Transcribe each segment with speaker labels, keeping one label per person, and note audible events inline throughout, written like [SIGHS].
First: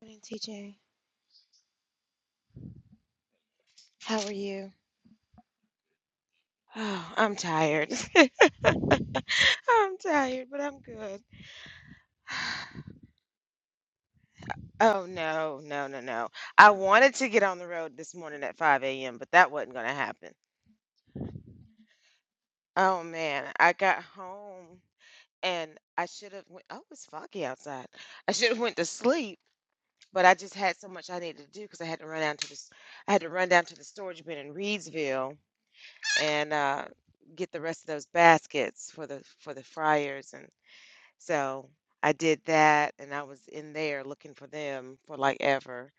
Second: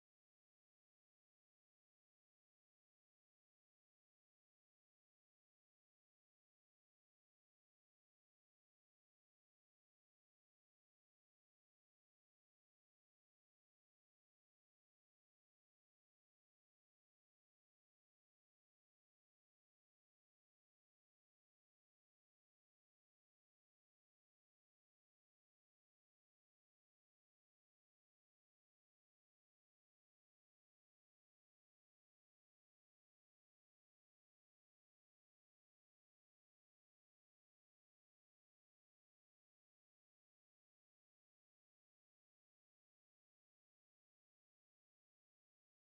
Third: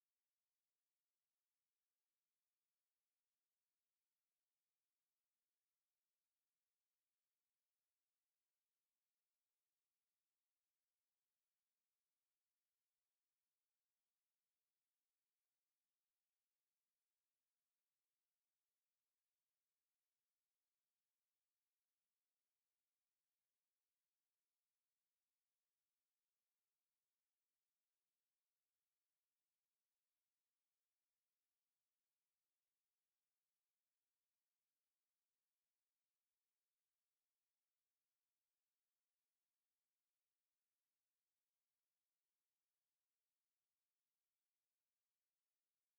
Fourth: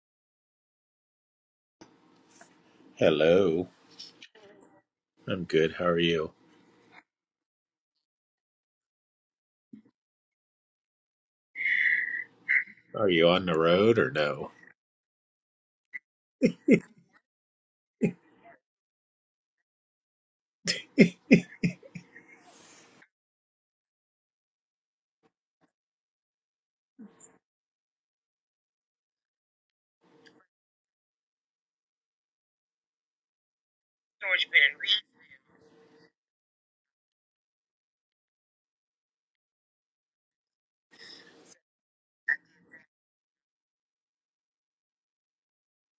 Speaker 1: Morning, TJ.
Speaker 2: Hello.
Speaker 1: How are you?
Speaker 2: I'm good. How are you?
Speaker 1: Oh, I'm tired. [LAUGHS] I'm tired, but I'm good. [SIGHS]
Speaker 2: Are you on the road or no?
Speaker 1: Oh, no, no, no, no. I wanted to get on the road this morning at 5 a.m., but that wasn't going to happen. Oh, man. I got home and I should have went. Oh, it's foggy outside. I should have went to sleep, but I just had so much I needed to do because I had to run down to the, s- I had to run down to the storage bin in Reedsville and uh, get the rest of those baskets for the for the fryers and. So I did that and I was in there looking for them for like ever.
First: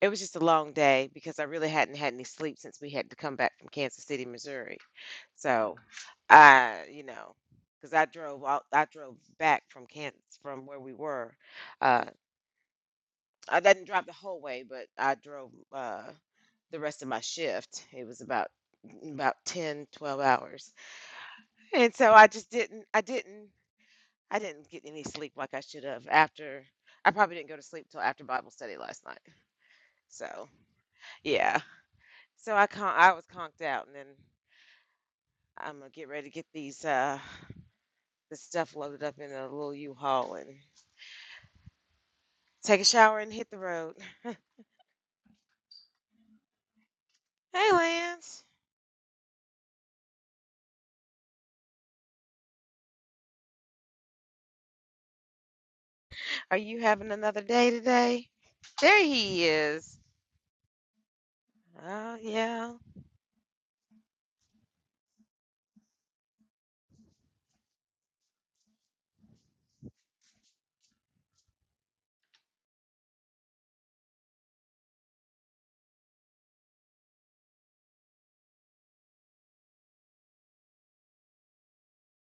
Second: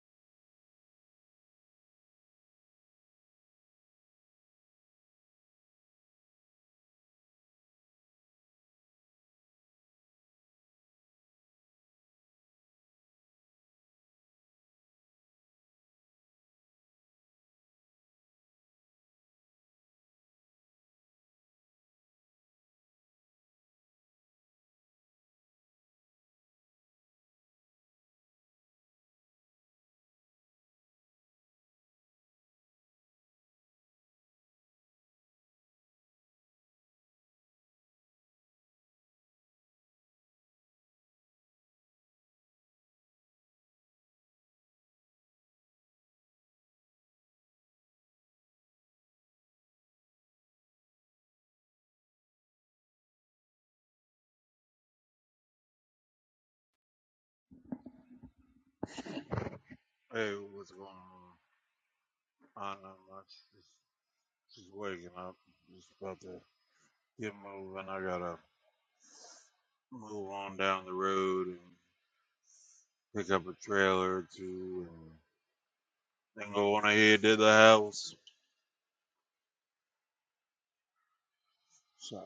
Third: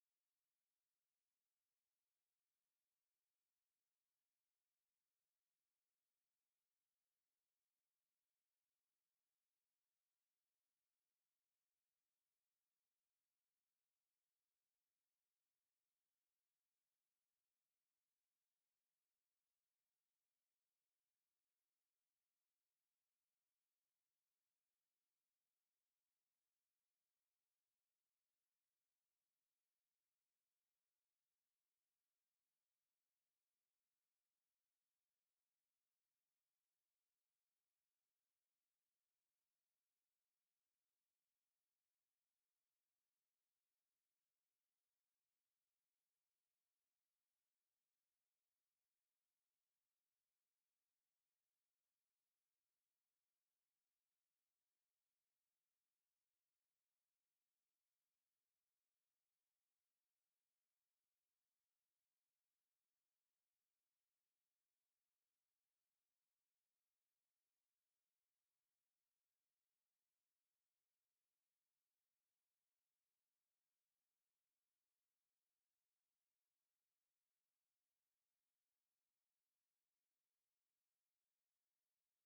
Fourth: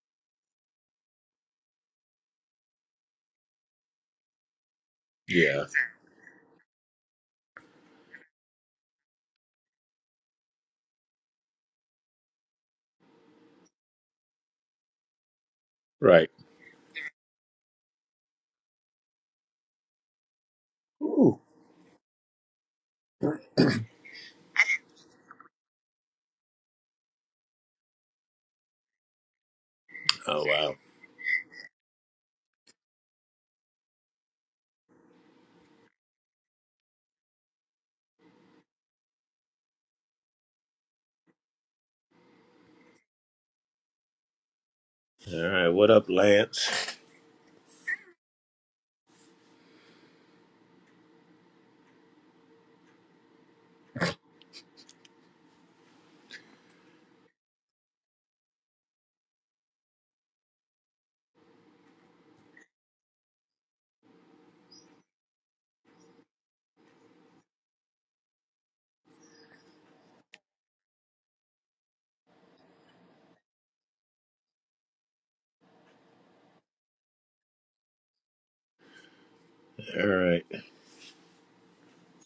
Speaker 1: It was just a long day because I really hadn't had any sleep since we had to come back from Kansas City, Missouri.
Speaker 2: Yeah.
Speaker 1: So I, you know, because I drove out, I drove back from Kansas from where we were. Uh, I didn't drive the whole way, but I drove uh,
Speaker 2: Right.
Speaker 1: the rest of my shift. It was about about 10, 12 hours.
Speaker 2: Ooh.
Speaker 1: And so I just didn't, I didn't. I didn't get any sleep like I should have after I probably didn't go to sleep till after Bible study last night.
Speaker 2: Oh
Speaker 1: So
Speaker 2: wow.
Speaker 1: yeah. So I con- I was conked out and then I'm gonna get ready to get these uh the stuff loaded up in a little U-Haul and take a shower and hit the road.
Speaker 2: All right. What up, Lance?
Speaker 1: Hey Lance. Are you having another day today? There he is.
Speaker 3: Hey, what's going on?
Speaker 1: Oh
Speaker 3: I
Speaker 1: yeah.
Speaker 3: don't know much. Just, just waking up. Just about to get moving. I gotta move on down the road and pick up a trailer or two and then go on ahead to the house.
Speaker 2: All right.
Speaker 3: So,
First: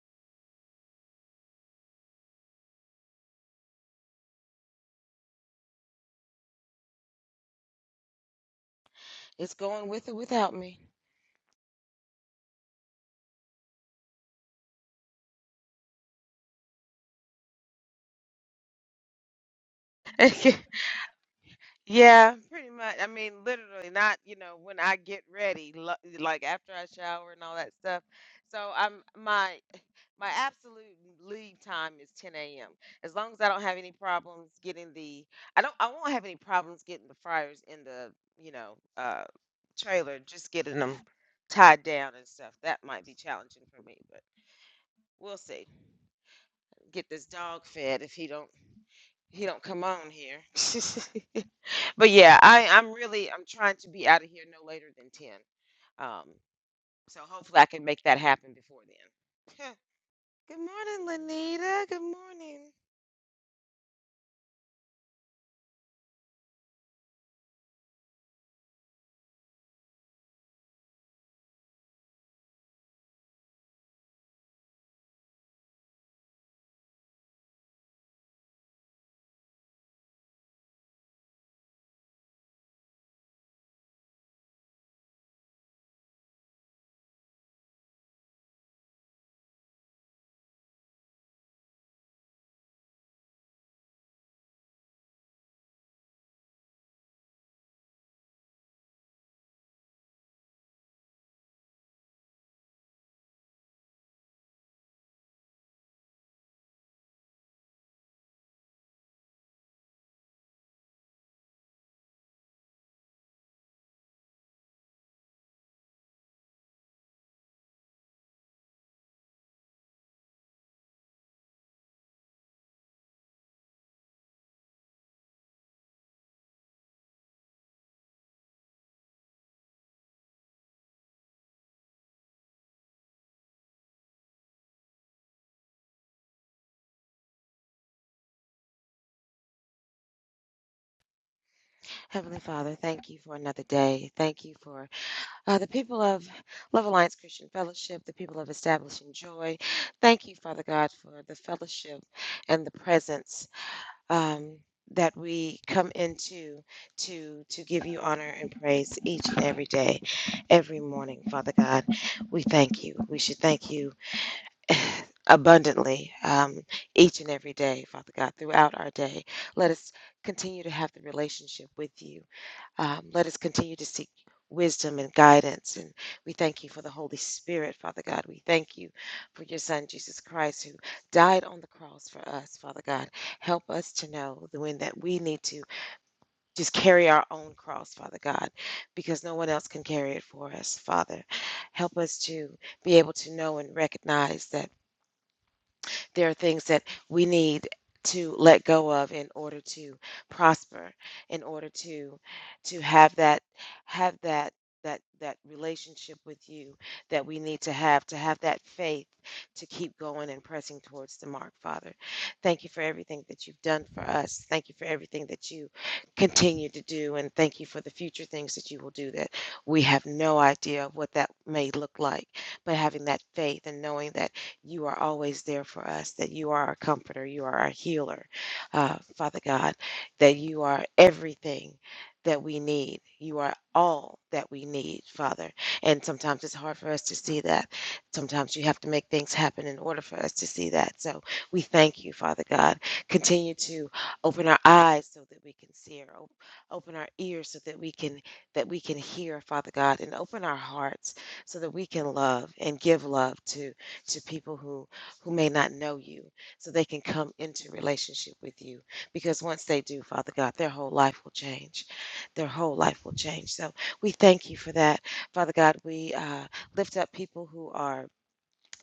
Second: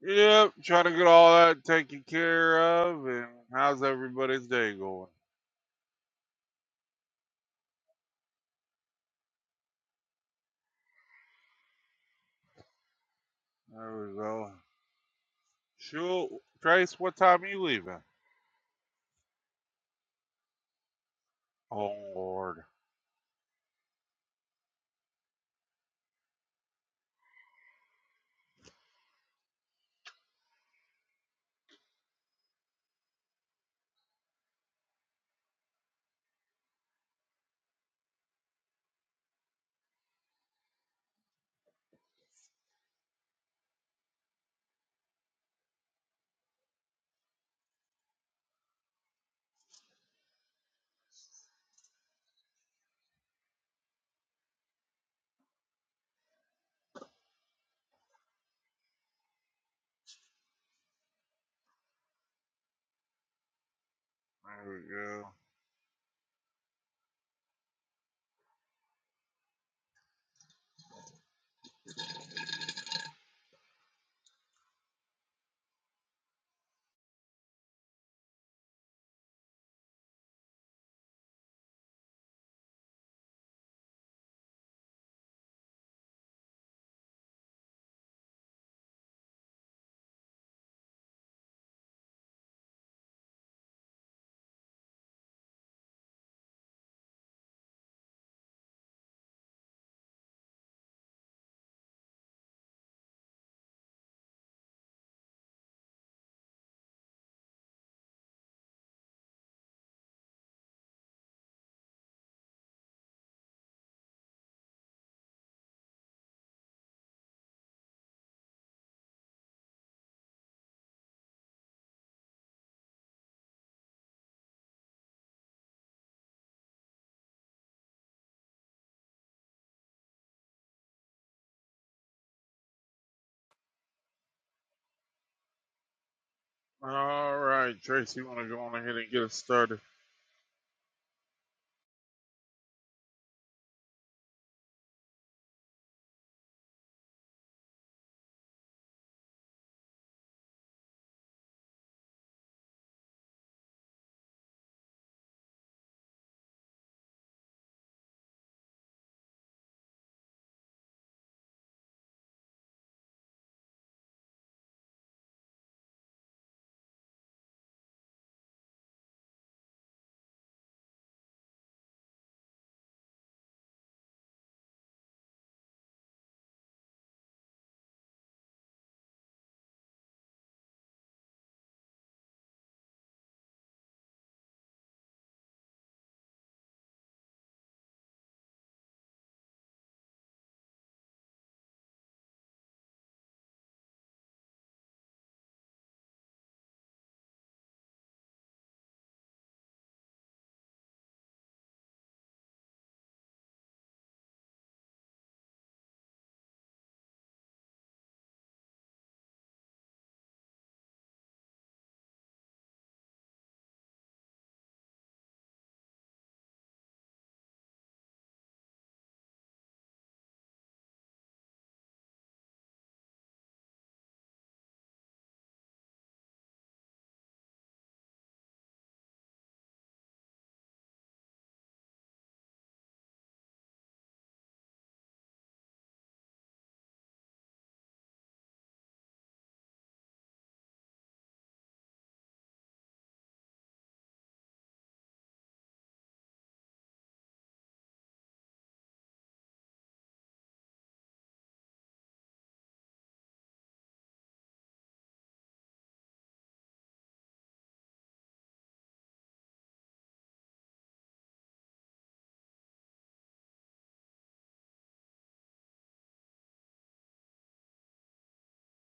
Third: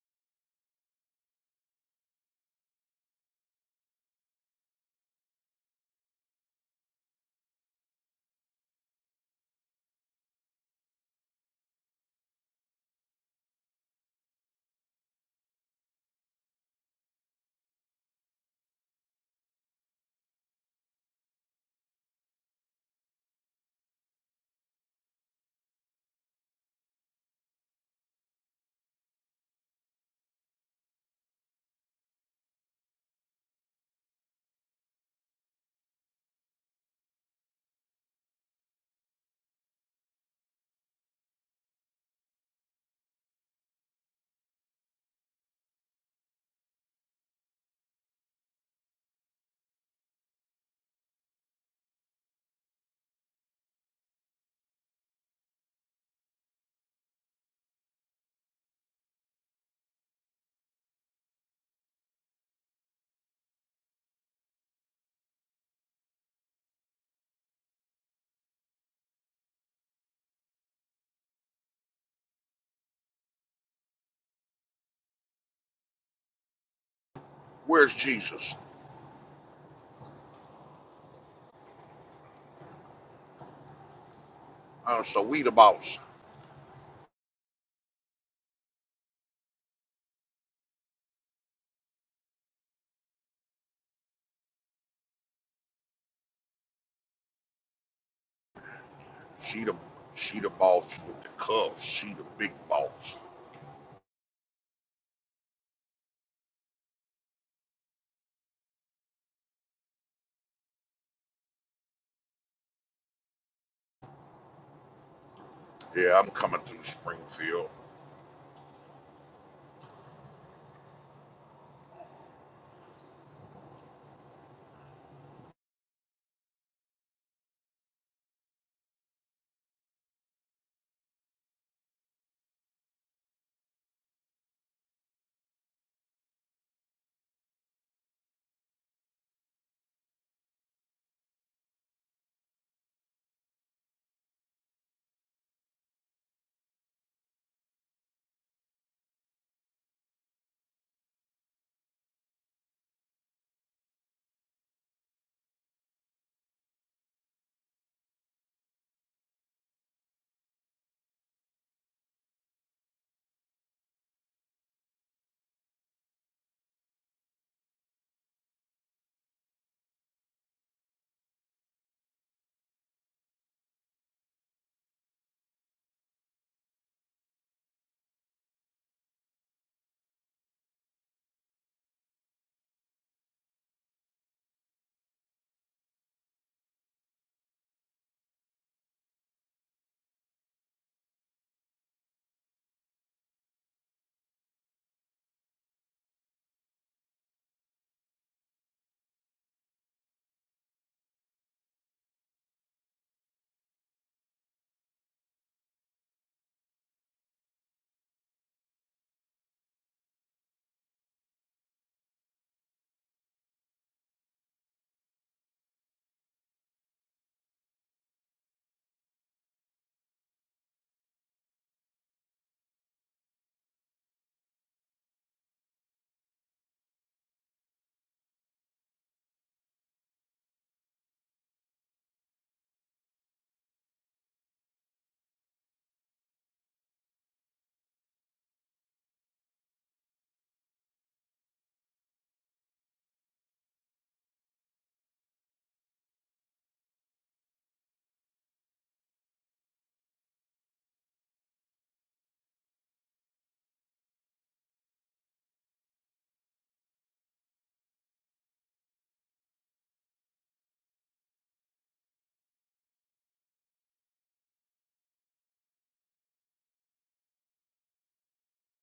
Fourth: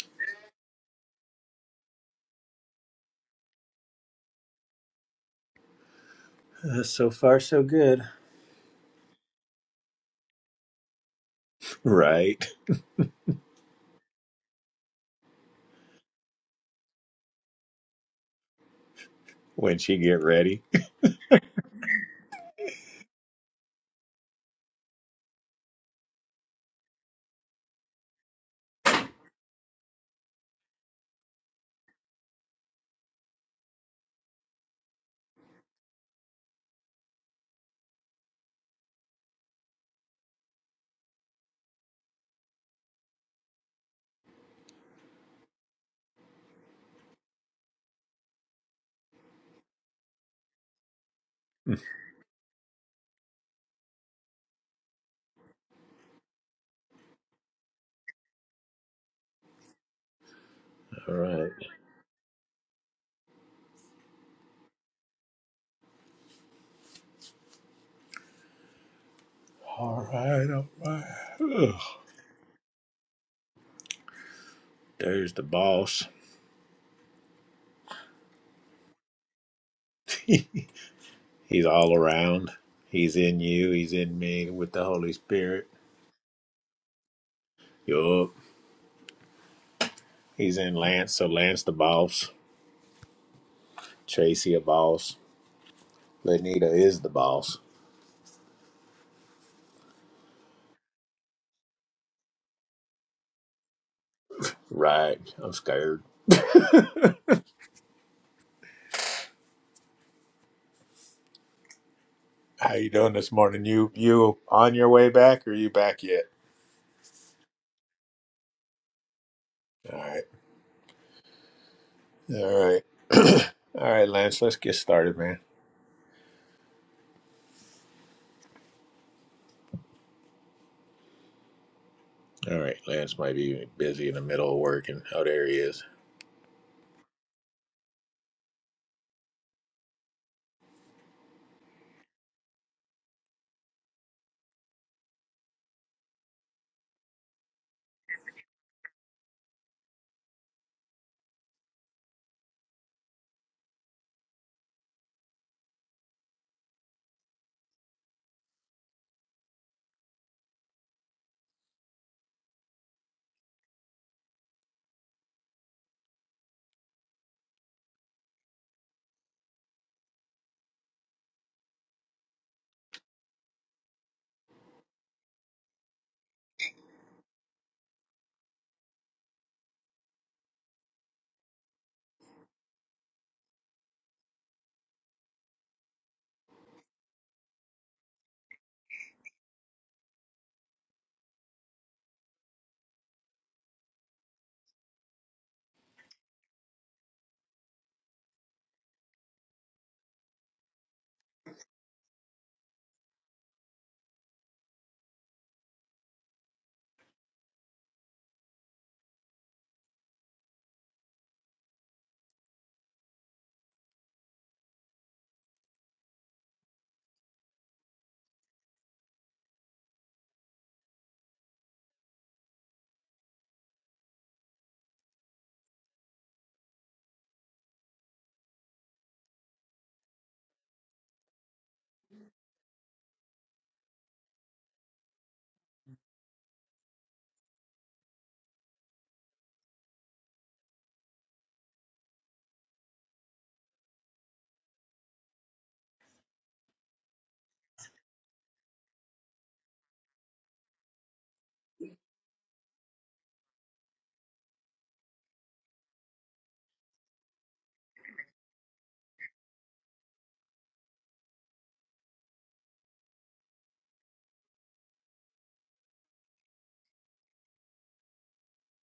Speaker 3: yep, trying to get all that taken care of. And how's everybody's day going?
Speaker 2: Uh, so far, so good.
Speaker 1: It's going with or without me.
Speaker 2: Right.
Speaker 3: There we go. Sure. Trace, what time are you leaving?
Speaker 2: When she get
Speaker 1: [LAUGHS]
Speaker 2: ready.
Speaker 3: Oh,
Speaker 1: Yeah,
Speaker 3: Lord.
Speaker 1: pretty much. I mean, literally, not, you know, when I get ready, lo- like after I shower and all that stuff. So I'm my my absolute leave time is 10 a.m. As long as I don't have any problems getting the, I don't, I won't have any problems getting the fryers in the, you know, uh, trailer. Just getting them tied down and stuff. That might be challenging for me, but we'll see. Get this dog fed if he don't he don't come on here. [LAUGHS]
Speaker 2: [LAUGHS] All
Speaker 1: But yeah, I, I'm really I'm trying to be out of here no later than ten. Um, so hopefully I can make that happen before then. [LAUGHS] Huh. Good morning,
Speaker 2: right.
Speaker 1: Lenita. Good morning.
Speaker 3: There we go.
Speaker 2: All right. All right. Ugh. There's the boss.
Speaker 4: Where's Jesus?
Speaker 2: [LAUGHS] He's all around. He's in you. He's in me with the
Speaker 4: Uh,
Speaker 2: Holy
Speaker 4: so we the
Speaker 2: Spirit.
Speaker 4: boss.
Speaker 2: Yup. He's in Lance. So Lance the boss. Tracy a boss. Lenita is the boss.
Speaker 4: She the she the boss with the cuffs. She the big boss.
Speaker 2: Right. I'm scared. How you doing this morning? You you on your way back or you back
Speaker 4: Yeah,
Speaker 2: yet?
Speaker 4: I'm coming through Springfield,
Speaker 2: All right. All right. [CLEARS THROAT] All right, Lance, let's get started, man. All right, Lance might be busy in the middle of work and oh there he is.
Speaker 3: All right, Trace, you want to go on ahead and get us started?
Speaker 1: Heavenly Father, thank you for another day. Thank you for uh, the people of Love Alliance Christian Fellowship, the people of Establishing Joy. Thank you, Father God, for the fellowship and the presence. um, that we come into to to give you honor and praise each and every day, every morning, Father God. We thank you. We should thank you [SIGHS] abundantly um, each and every day, Father God, throughout our day. Let us continue to have the relationship with you. Um, let us continue to seek wisdom and guidance. And we thank you for the Holy Spirit, Father God. We thank you for your Son, Jesus Christ, who died on the cross for us, Father God. Help us to know the when that we need to just carry our own cross, Father God, because no one else can carry it for us, Father. Help us to be able to know and recognize that. There are things that we need to let go of in order to prosper, in order to to have that have that that that relationship with you that we need to have to have that faith to keep going and pressing towards the mark, Father. Thank you for everything that you've done for us. Thank you for everything that you continue to do and thank you for the future things that you will do that we have no idea what that may look like, but having that faith and knowing that you are always there for us, that you are our comforter, you are our healer, uh, Father God, that you are everything that we need. You are all that we need, Father. And sometimes it's hard for us to see that. Sometimes you have to make things happen in order for us to see that. So we thank you, Father God. Continue to open our eyes so that we can see or op- open our ears so that we can that we can hear, Father God, and open our hearts so that we can love and give love to to people who who may not know you so they can come into relationship with you because once they do father god their whole life will change their whole life will change so we thank you for that father god we uh, lift up people who are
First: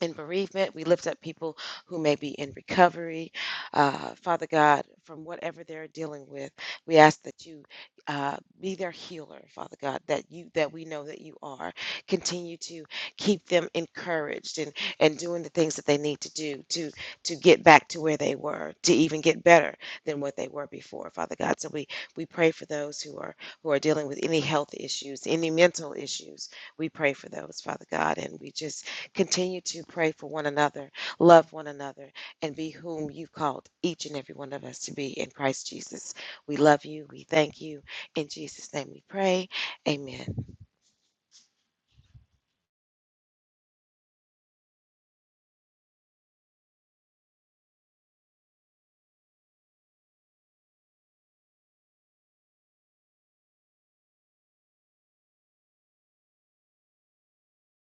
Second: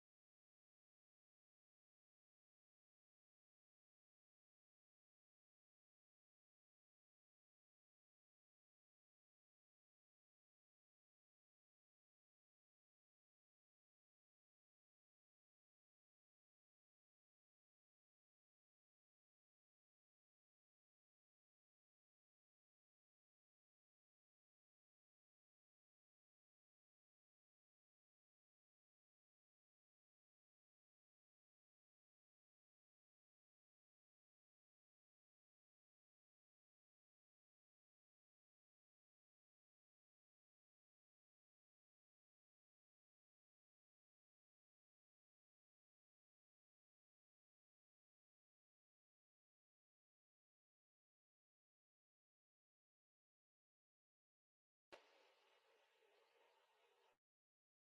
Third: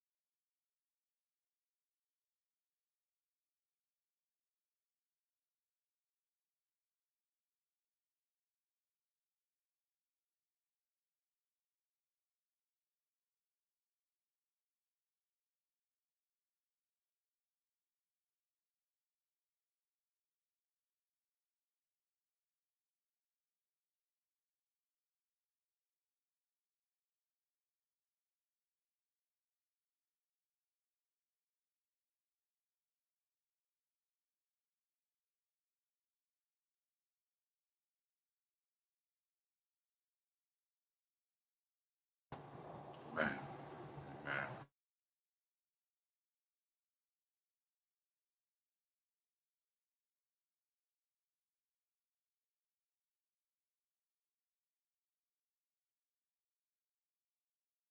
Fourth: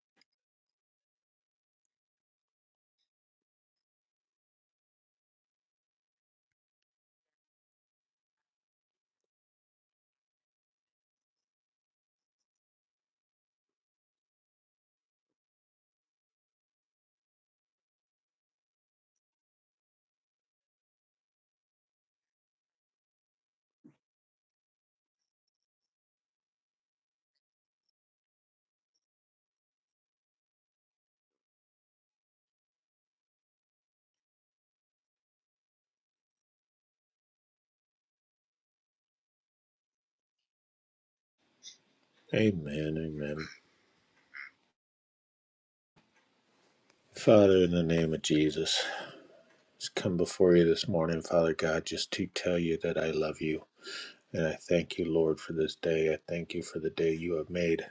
Speaker 1: in bereavement. We lift up people who may be in recovery. Uh, Father God, from whatever they're dealing with, we ask that you uh, be their healer, Father God, that you that we know that you are. Continue to keep them encouraged and and doing the things that they need to do to to get back to where they were, to even get better than what they were before, Father God. So we we pray for those who are who are dealing with any health issues, any mental issues. We pray for those, Father God, and we just Continue to pray for one another, love one another, and be whom you've called each and every one of us to be in Christ Jesus. We love you. We thank you. In Jesus' name we pray. Amen.
Speaker 2: Amen,
Speaker 4: man.
Speaker 2: amen. Father, in the name of Jesus, just come before you this morning, Father God, just to tell you that I love you. And I thank you, Lord, for this day. I thank you for the day you have made.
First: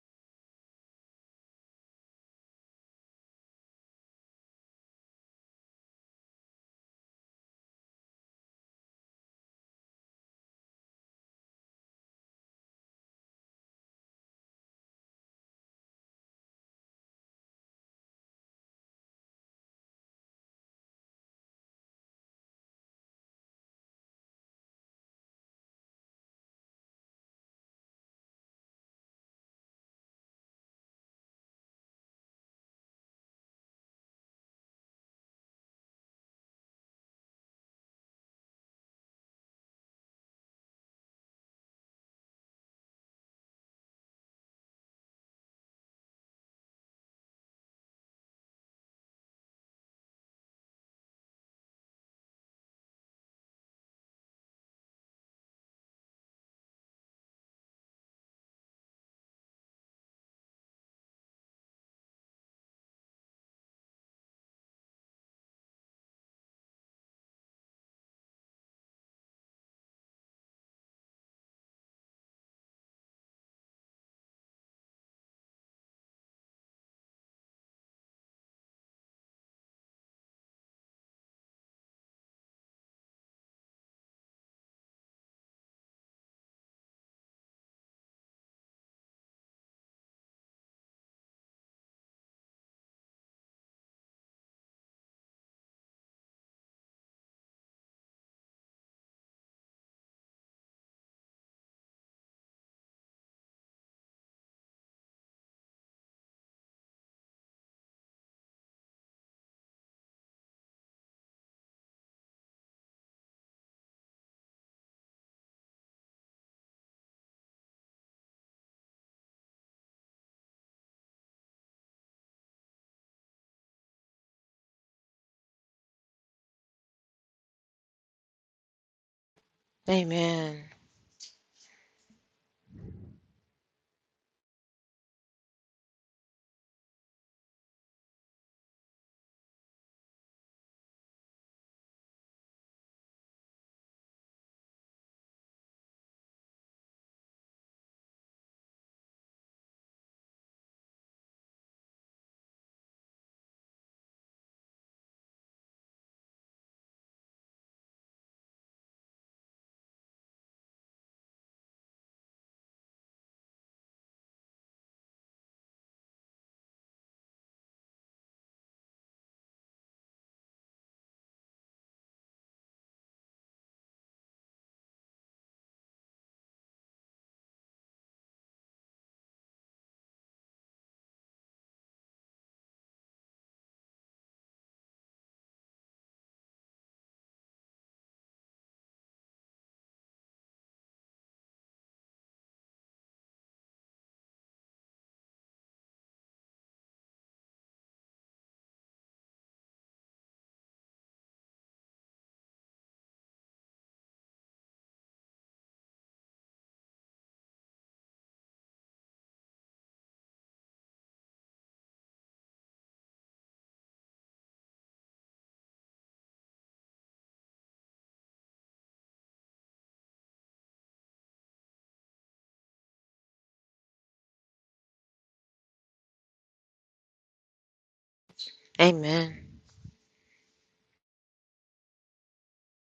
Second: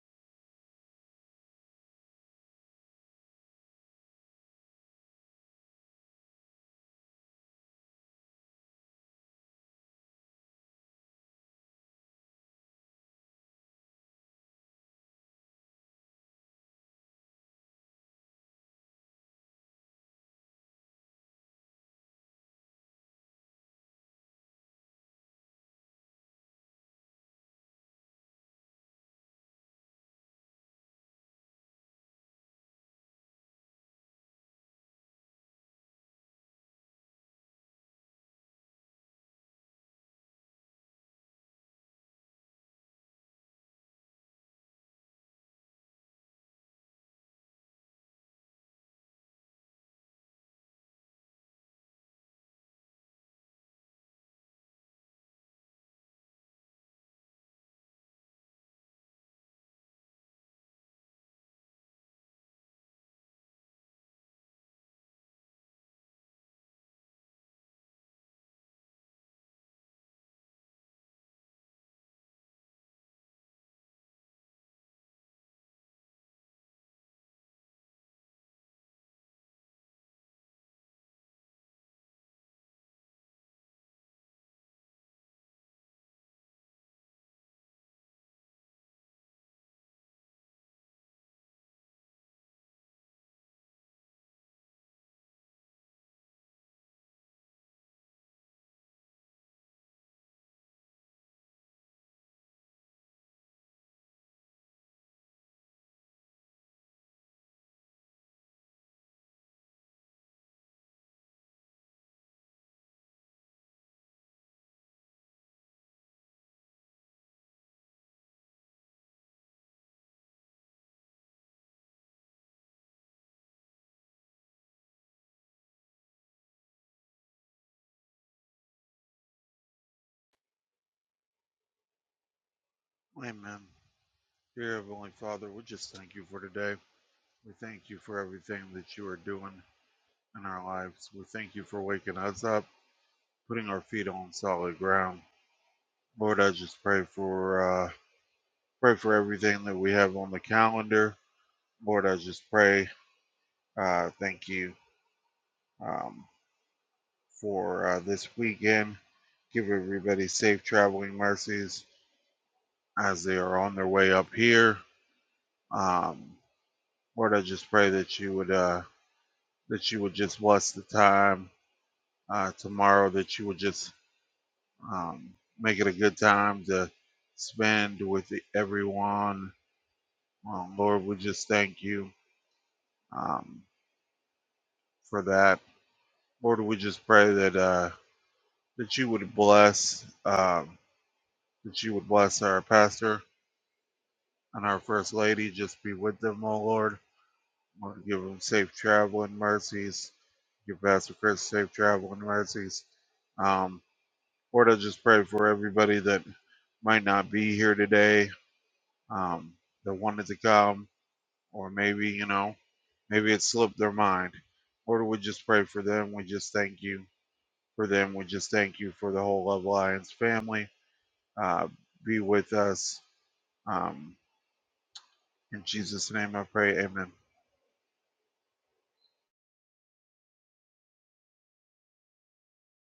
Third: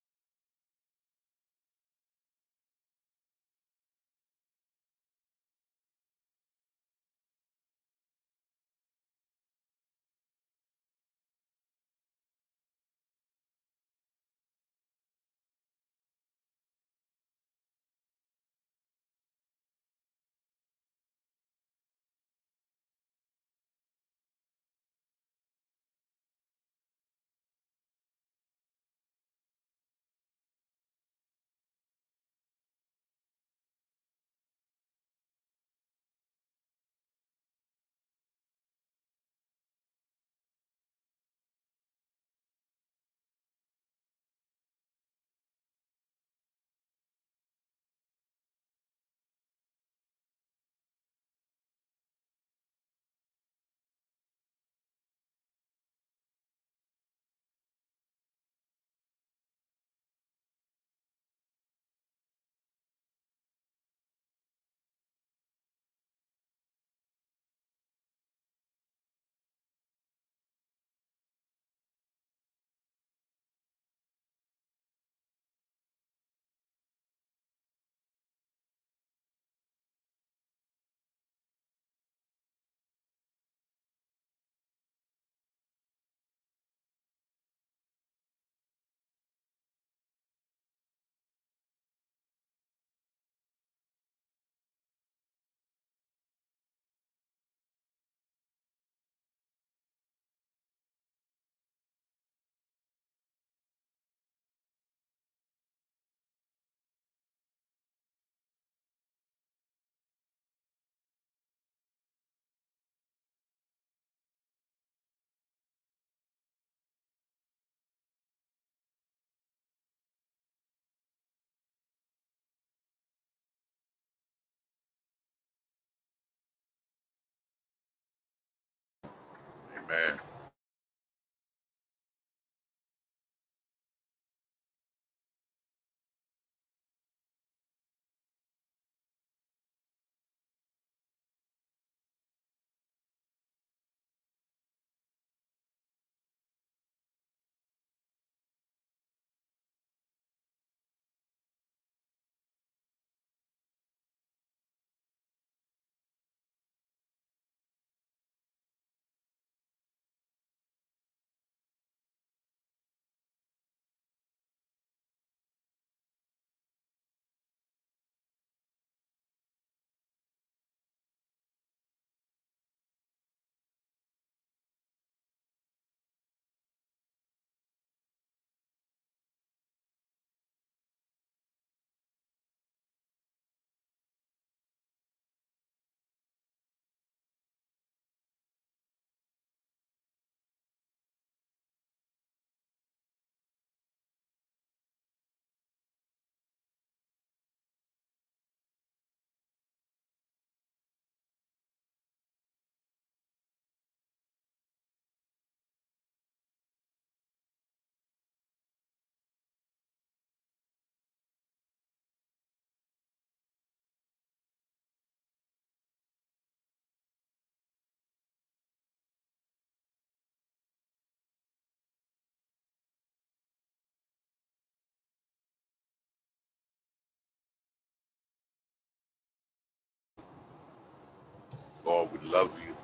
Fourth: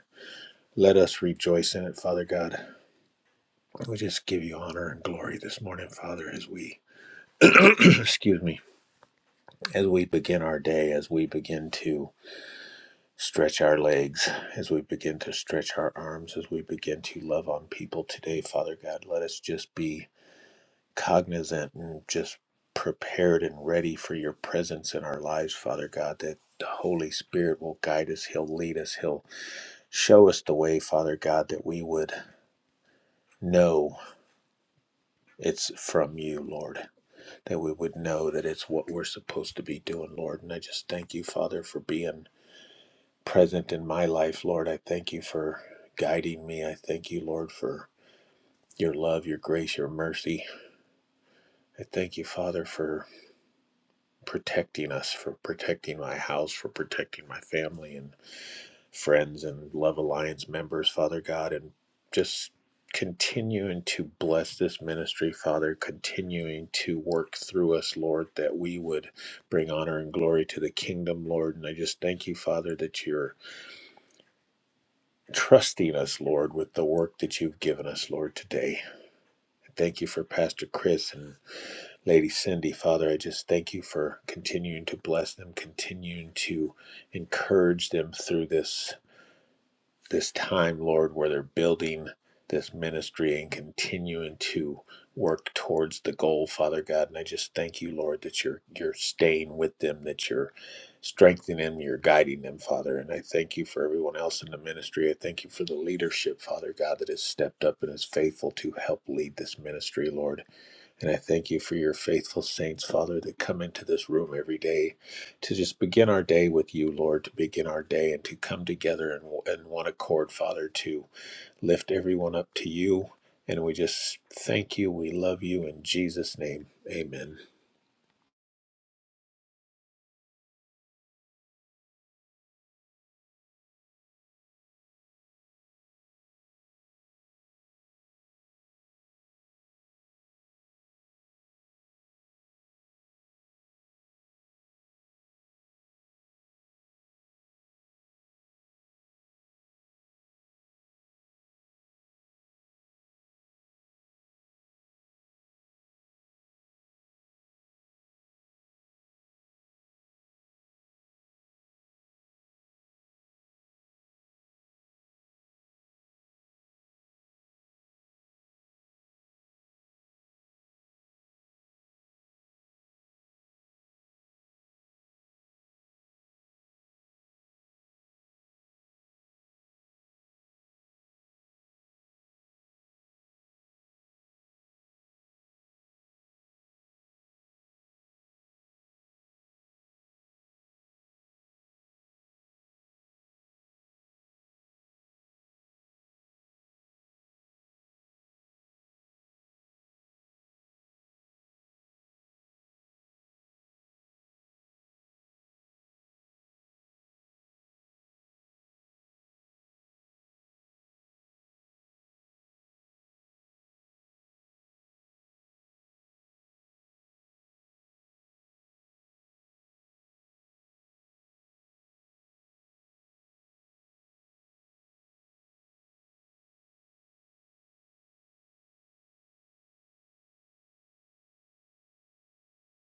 Speaker 2: Let us rejoice in it, Father God. We just give you honor and glory this morning, Father, as we [CLEARS THROAT] excuse me, as we begin our day, as we begin to stretch our legs, as we begin to stretch our arms, as we begin to love on people today, Father God, let us just be cognizant and just prepared and ready for your presence in our lives, Father God, that the Holy Spirit will guide us, He'll lead us, He'll show us the way, Father God, that we would know it's from you, Lord that we would know that it's what we're supposed to be doing, Lord. And I just thank you, Father, for being present in my life, Lord. I thank you for guiding me. I thank you, Lord, for your love, your grace, your mercy. I thank you, Father, for protecting us, for protecting my house, for protecting my family and friends and Love Alliance members, Father God, and just continuing to bless this ministry, Father, continuing to work through us, Lord, that we would bring honor and glory to the kingdom, Lord. And I just thank you, Father, that you're trusting us, Lord, with the work that you've given us, Lord, today. Thank you for Pastor Chris and Lady Cindy, Father. I just thank you for continuing to bless them, continuing to encourage them through this this time, Lord, where they're building this ministry and continuing to work towards the goal, Father God. And I just thank you, Lord, that you're you're staying with them, that you're strengthening them, you're guiding them, Father. And I thank you for everyone else in the ministry. I thank you for the leadership, Father God, that has stepped up and is faithful to help lead this ministry, Lord. And I thank you for your faithful saints, Father, that come into this room every day to just begin our day with you, Lord, to begin our day and to come together in, in one accord, Father, to lift everyone up to you. And we just thank you. We love you in Jesus' name. Amen.
Speaker 4: Amen.
Speaker 1: Amen.
Speaker 3: Amen. Dear Heavenly Father, we just thank you for today. We thank you for everything that you are doing in our lives. We thank you for waking us up, putting our feet on solid ground. Lord, I just pray for uh, pray for everything that we have on the calendar. Lord, I just pray. Uh, thank you um, for uh, this weekend. Give everybody safe traveling mercies as they are on their way up here. Um, Lord, I just pray that you would. Uh, that you would just bless the time uh, tomorrow, that you would just um, make it a good time to spend with everyone. Um, Lord, we just thank you um, for that. Lord, we just pray that uh, that you would bless um, that you would bless our pastor and our first lady. Just be with them, oh Lord. Lord, give them safe travel and mercies. Give Pastor Chris safe travel and mercies. Um, Lord, I just pray for everybody that might not be here today, um, that wanted to come, or maybe, you know, maybe it slipped their mind. Lord, we just pray for them. We just thank you for them. We just thank you for the whole Love Alliance family. Uh, be with us. Um, in Jesus' name I pray. Amen.
Speaker 1: Amen.
Speaker 4: Lord, we love you.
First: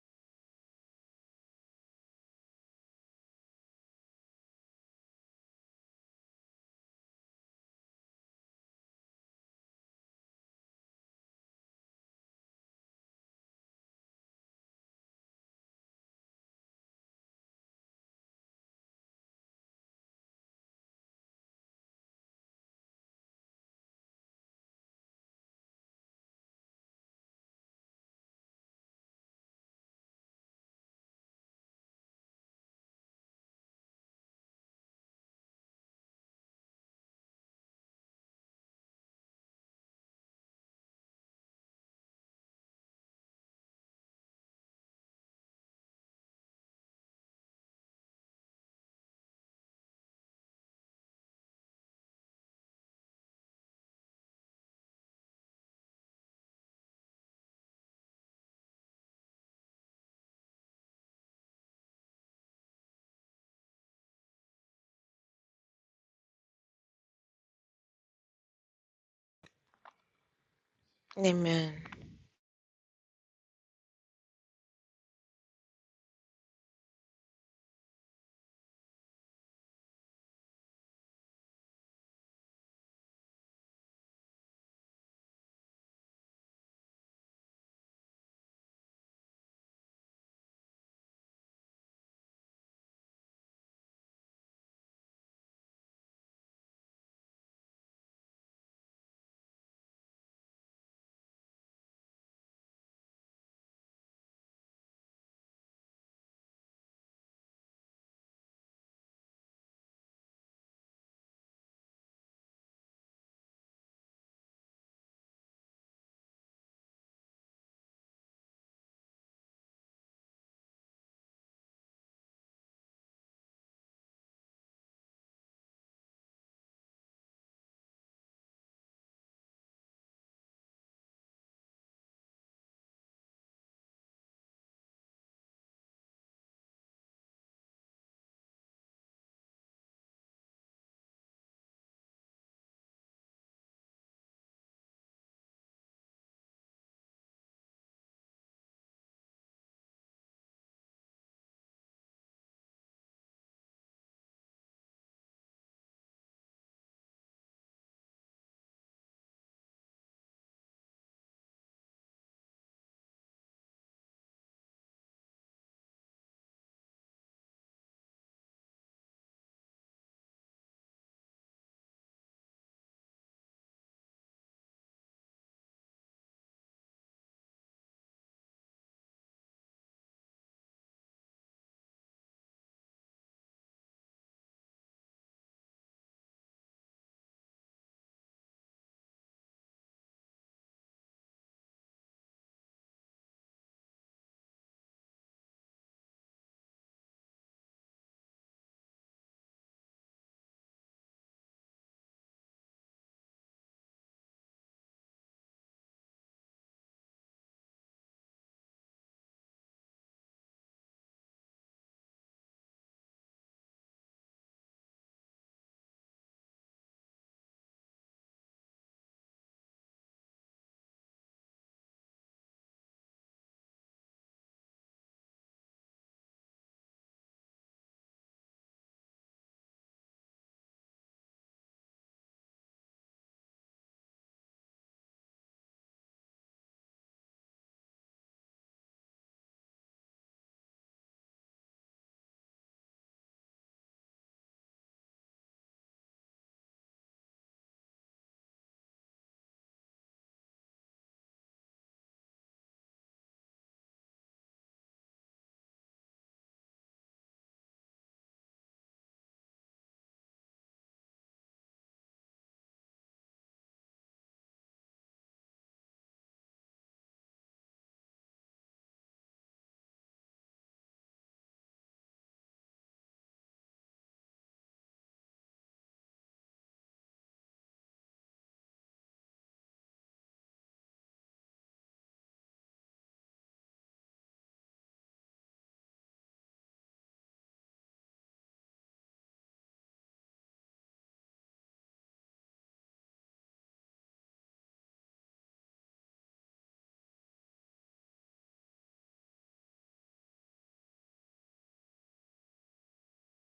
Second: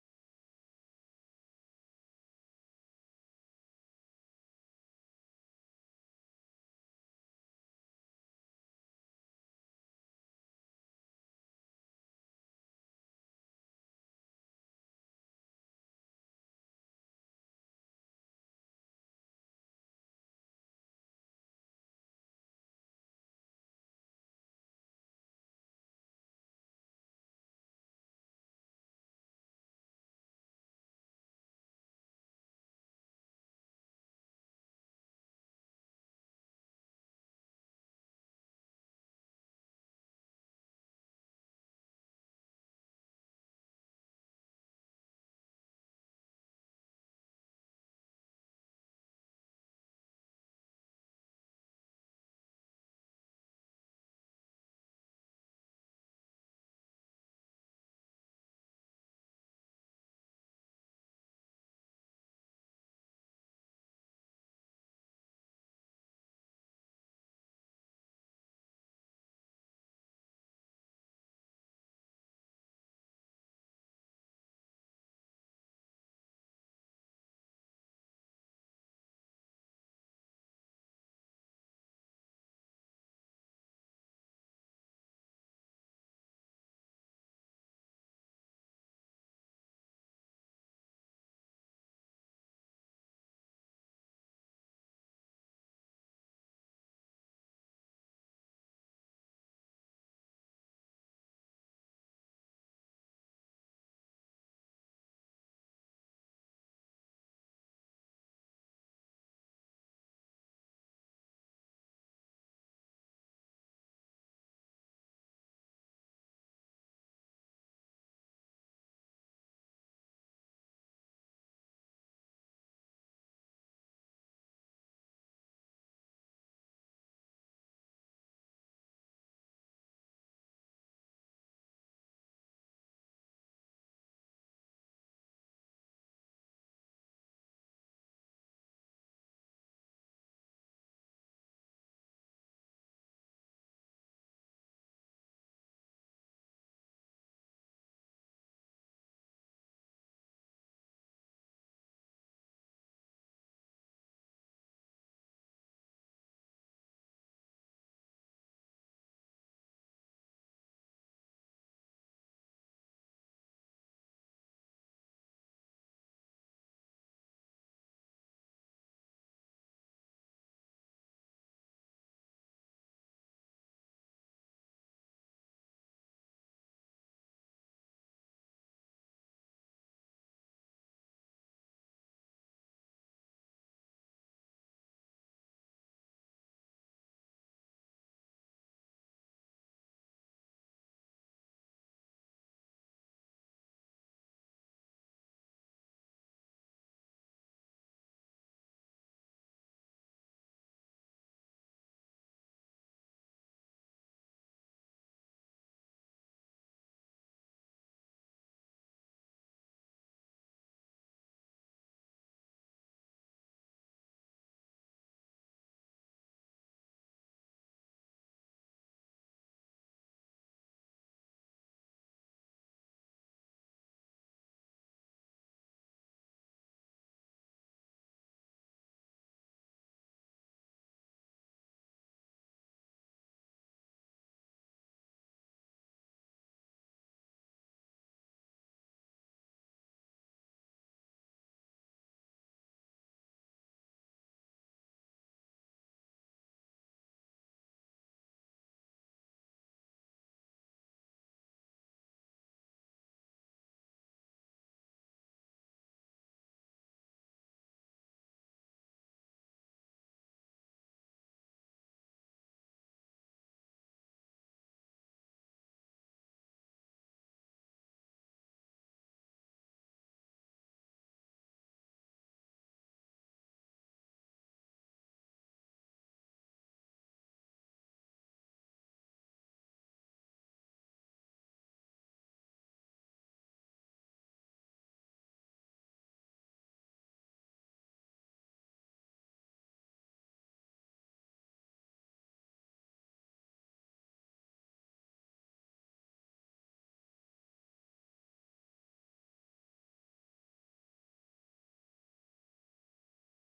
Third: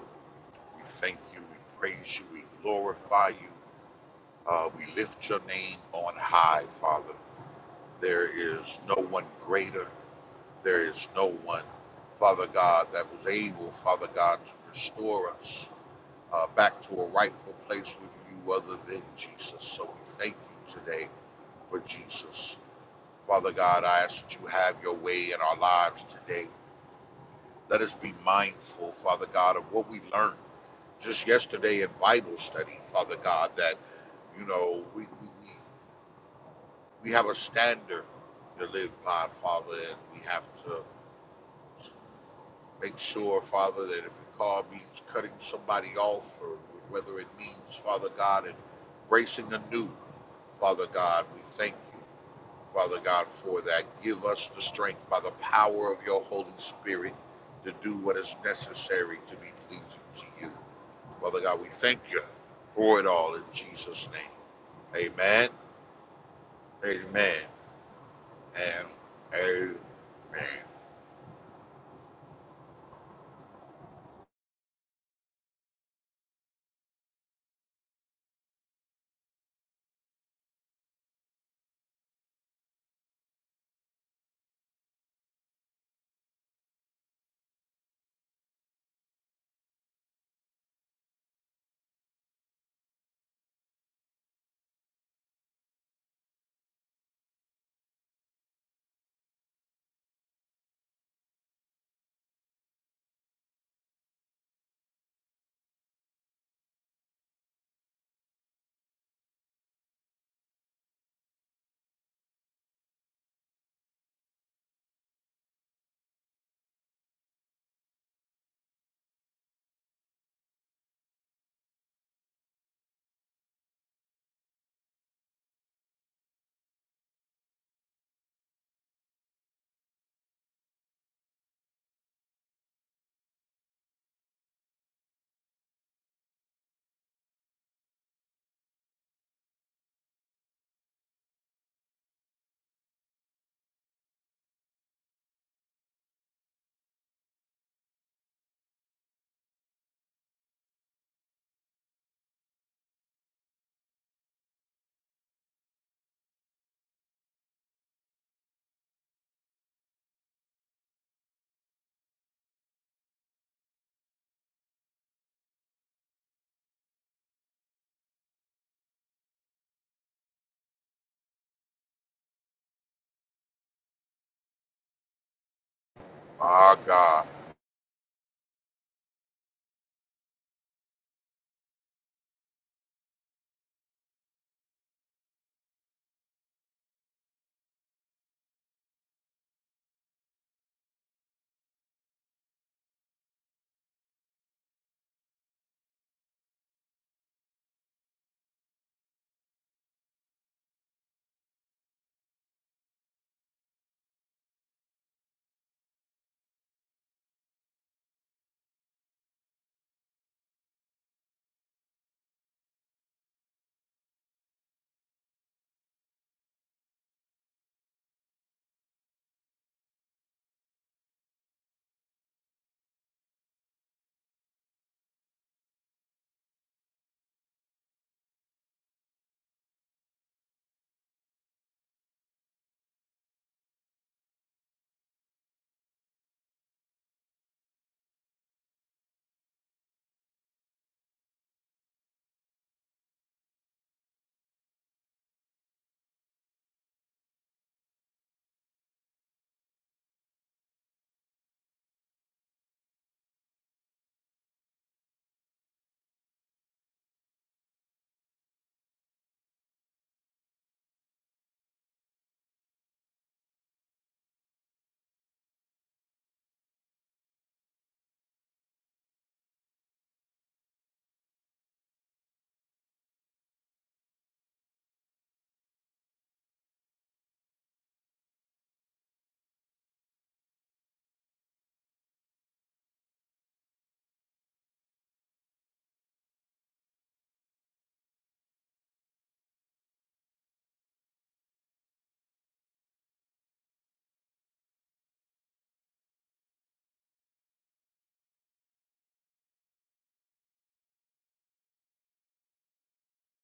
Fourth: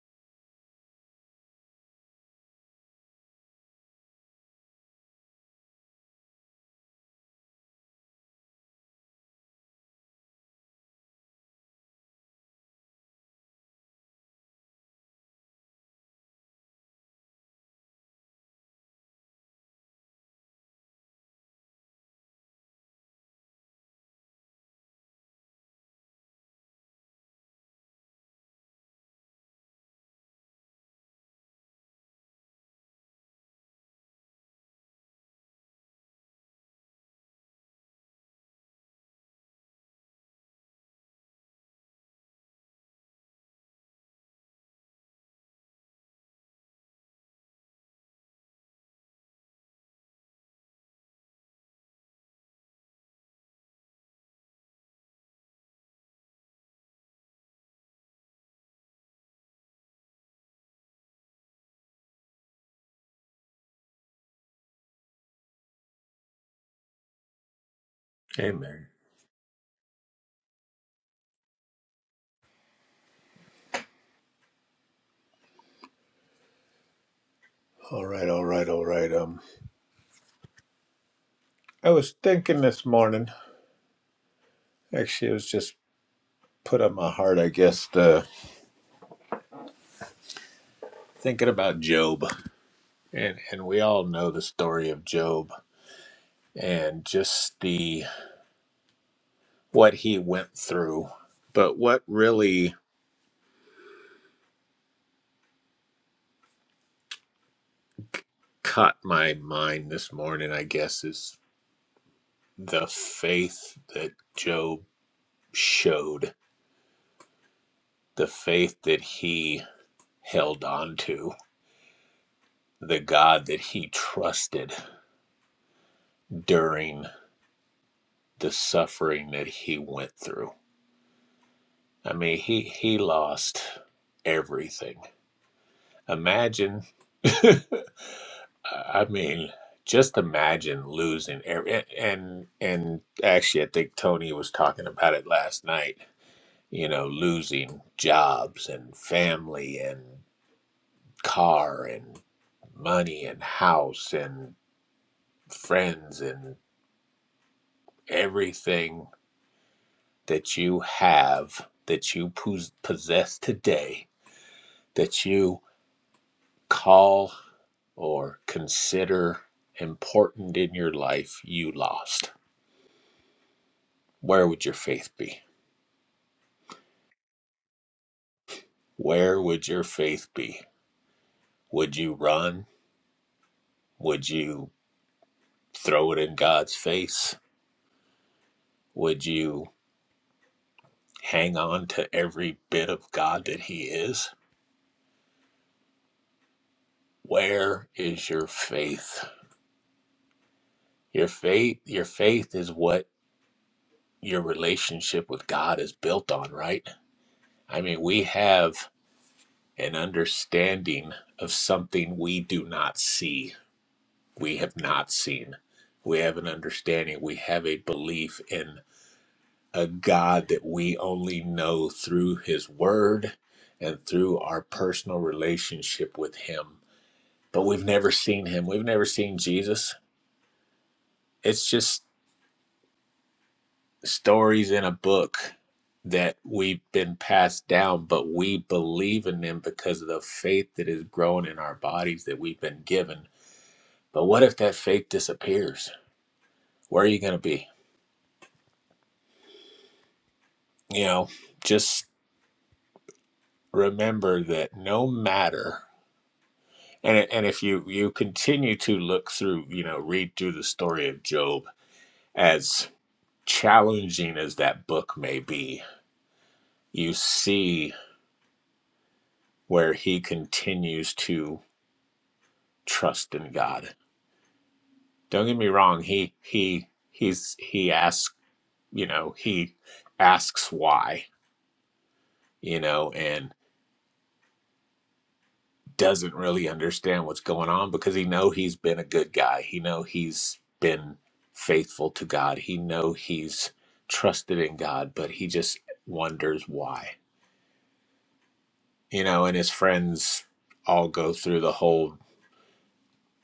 Speaker 4: We thank you. We praise you. We glorify you. Uh, we lift your name on high, Father. There is no one greater. There is no one, Father God, that was able, Father God, to restore us. uh, back to a rightful place with you other than Jesus. So we thank you today for Jesus. Father God, I ask that you have your way in our lives today. Let us be mindful, Father God, of what we learned just yesterday in Bible study, Father God, that, you know, we, we, we we have a standard to live by, Father, and we have to Make sure, Father, that if a car means cutting somebody off or whether it means, Father God, and racing anew, Father God, we thank you, Father God, for that. Give us the strength by the power of your Holy Spirit to do what is necessary to be pleasing to you. Father God, we thank you for it all in Jesus' name. Amen. Amen.
Speaker 2: Amen.
Speaker 4: And amen.
Speaker 1: Amen.
Speaker 2: All right, all right, all right. Um, I was thinking this morning. Actually, it was just put on my heart, I guess. The thinking about Job, and and we all know the story of Job, and just the what he went through. But what really caught my mind this morning, I guess, is the faith that Job showed, the faith that he held on to, the God that he trusted during the suffering that he went through. I mean, he, he lost everything. Imagine [LAUGHS] I mean, just imagine losing every and and actually, I think Tony was talking about it last night. You know, losing jobs and family and car and money and house and friends and everything that you have that you pos- possess today that you call or consider important in your life you lost where would your faith be
Speaker 4: My God.
Speaker 2: where would your faith be? Would you run? Would you throw it in God's face? Would you hang on to every bit of God that he is? Where is your faith? Your faith, your faith is what your relationship with God is built on, right? I mean, we have an understanding of something we do not see. We have not seen. We have an understanding. We have a belief in a God that we only know through His Word and through our personal relationship with Him. But we've never seen Him, we've never seen Jesus. It's just stories in a book that we've been passed down, but we believe in them because of the faith that is grown in our bodies that we've been given. But what if that faith disappears? Where are you going to be? You know, just remember that no matter. and it- and if you you continue to look through you know read through the story of job as challenging as that book may be you see where he continues to trust in god don't get me wrong he he he's he asks you know he asks why you know and. doesn't really understand what's going on because he know he's been a good guy. He know he's been faithful to God. He know he's trusted in God, but he just wonders why. You know, and his friends all go through the whole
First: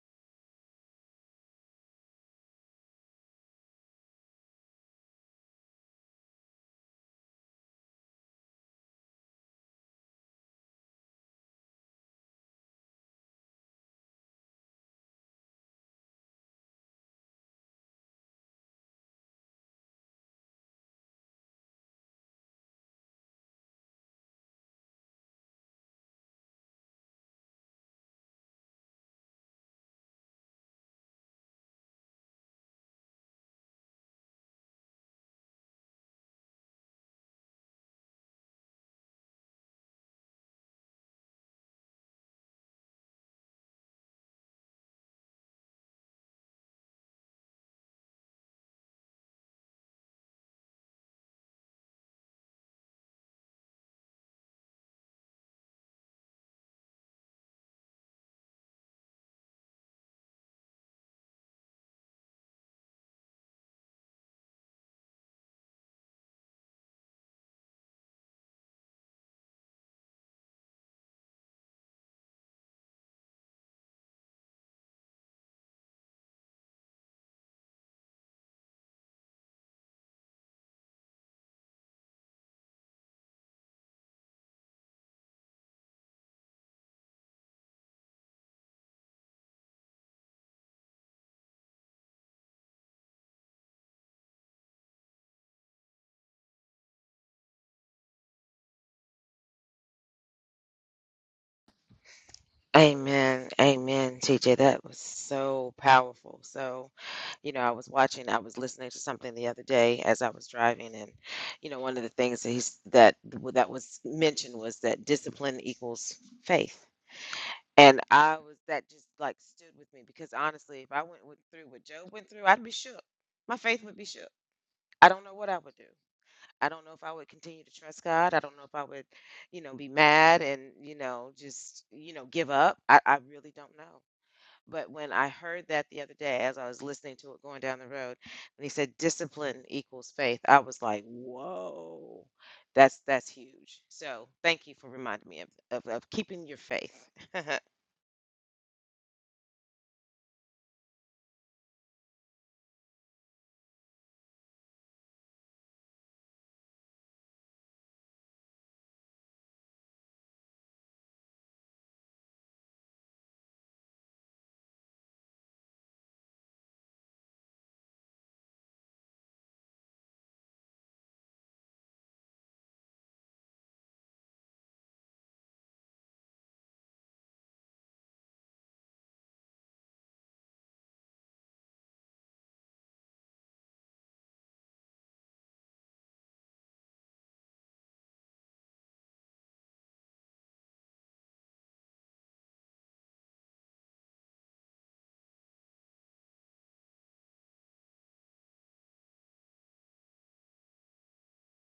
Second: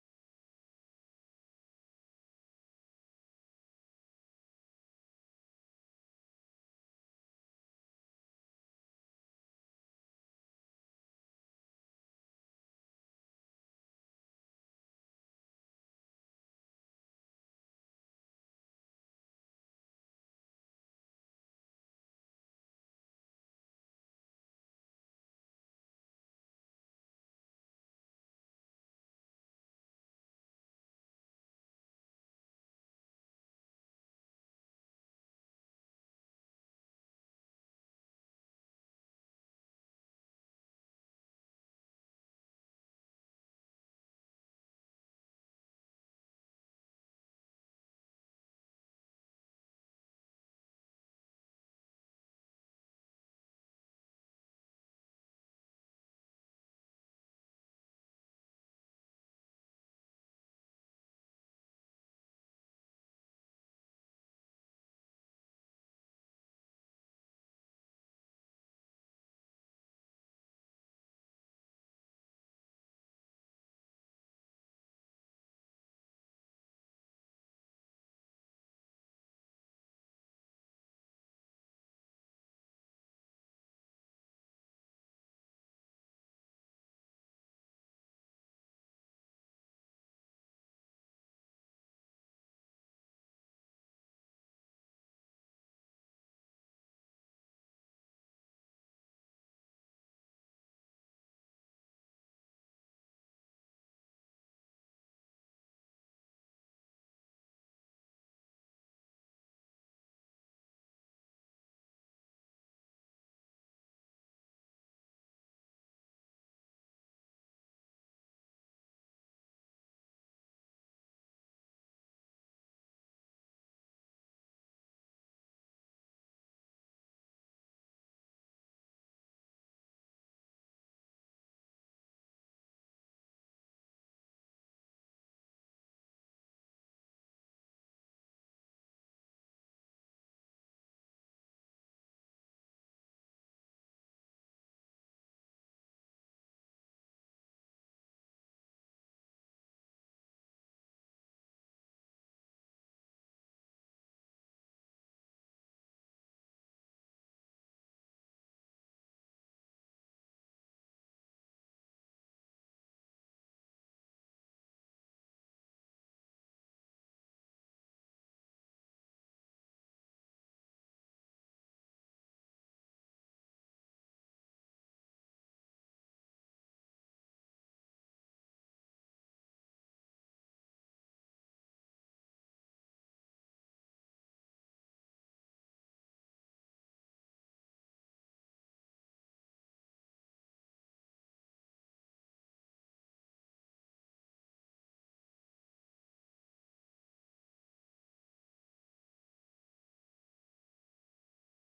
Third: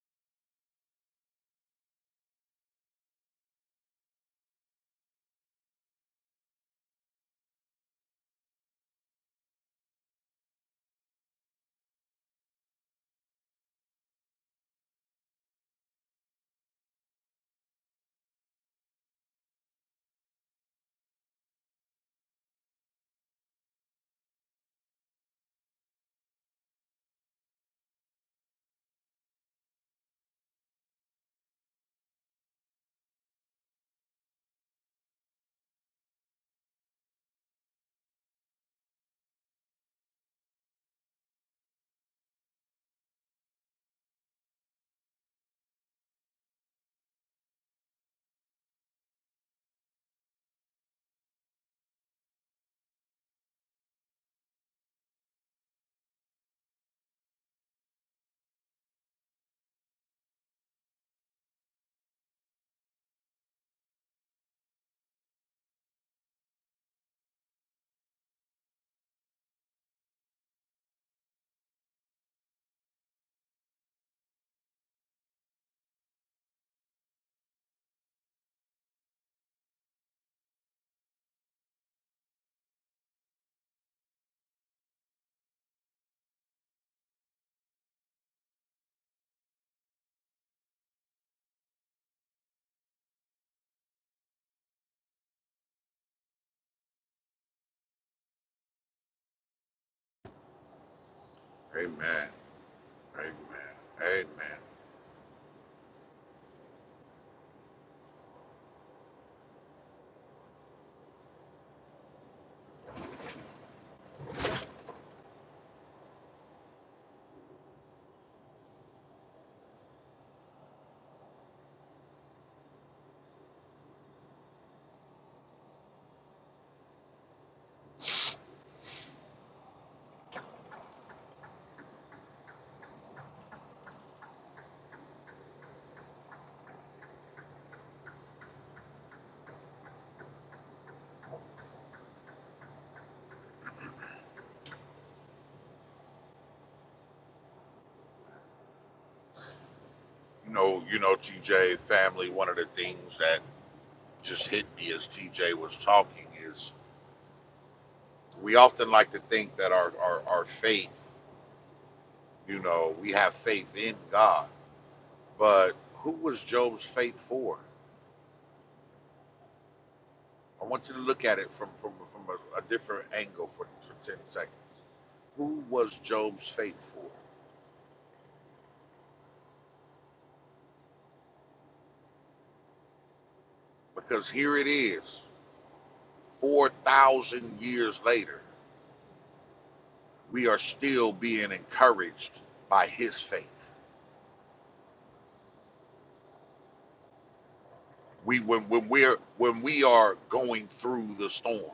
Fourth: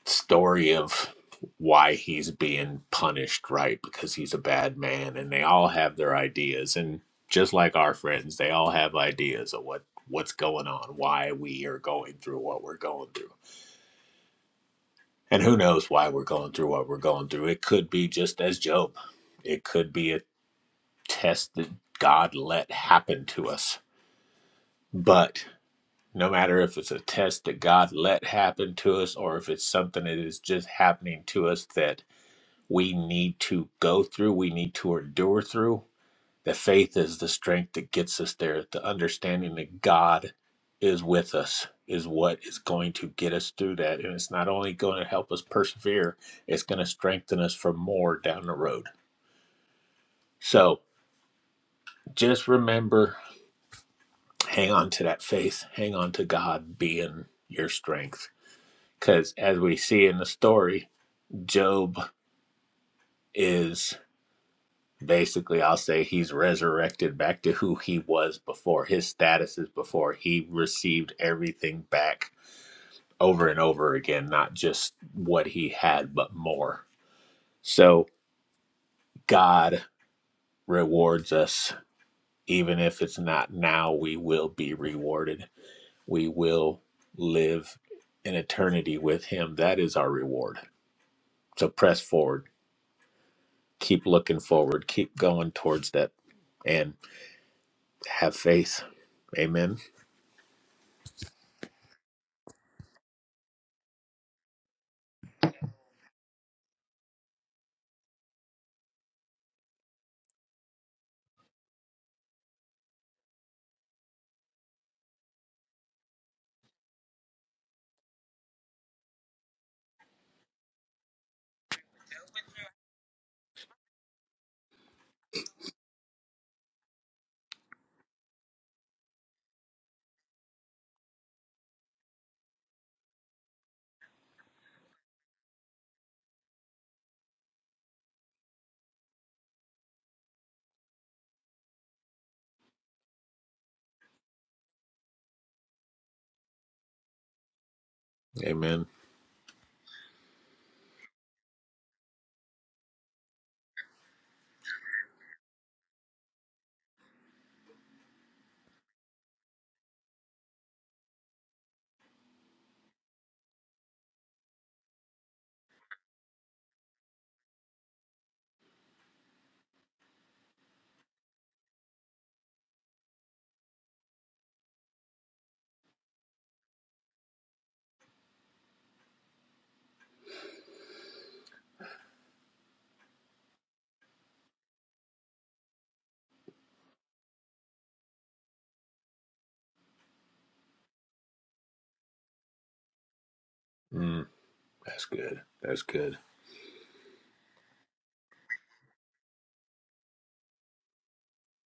Speaker 2: story of why he's being punished, right? Because he's a bad man and they all have their ideas and just like our friends, they all have ideas of what what's going on, why we are going through what we're going through And who knows why we're going through what we're going through? It could be just as Job, it could be a test that God let happen to us. But no matter if it's a test that God let happen to us or if it's something that is just happening to us that we need to go through, we need to endure through, that faith is the strength that gets us there. The understanding that God is with us is what is going to get us through that. And it's not only going to help us persevere, it's going to strengthen us for more down the road. So just remember hang on to that faith, hang on to God being your strength. Because as we see in the story, Job is. basically i'll say he's resurrected back to who he was before his status is before he received everything back over and over again not just what he had but more so god rewards us even if it's not now we will be rewarded we will live in eternity with him that is our reward so press forward keep looking forward keep going towards that and have faith amen
Speaker 4: Amen. Amen.
Speaker 1: Amen. Amen.
Speaker 4: Amen.
Speaker 1: TJ, that was so powerful. So, you know, I was watching, I was listening to something the other day as I was driving, and, you know, one of the things that he's that that was mentioned was that discipline equals faith And I was that just like stood with me because honestly, if I went with, through what Job went through, I'd be shook. My faith would be shook. I don't know what I would do. I don't know if I would continue to trust God. I don't know if I would, you know, be mad and, you know, just, you know, give up. I, I really don't know. But when I heard that the other day as I was listening to it going down the road, and he said discipline equals faith, I was like, whoa, that's that's huge. So thank you for reminding me of, of, of keeping your faith. [LAUGHS]
Speaker 2: Amen.
Speaker 4: You know, you know, TJ family. One of the things that just hit me as TJ was talking is we often like to think that our our, our faith, you know, we have faith in God, but who was Job's faith for? I want you to look at it from from from a, a different angle for, for ten seconds. who was Job's faith for? Because here it is, 4,000 years later, we are still being encouraged by his faith.
Speaker 2: Mm, that's good. That's good.
Speaker 4: we when when we're when we are going through the storm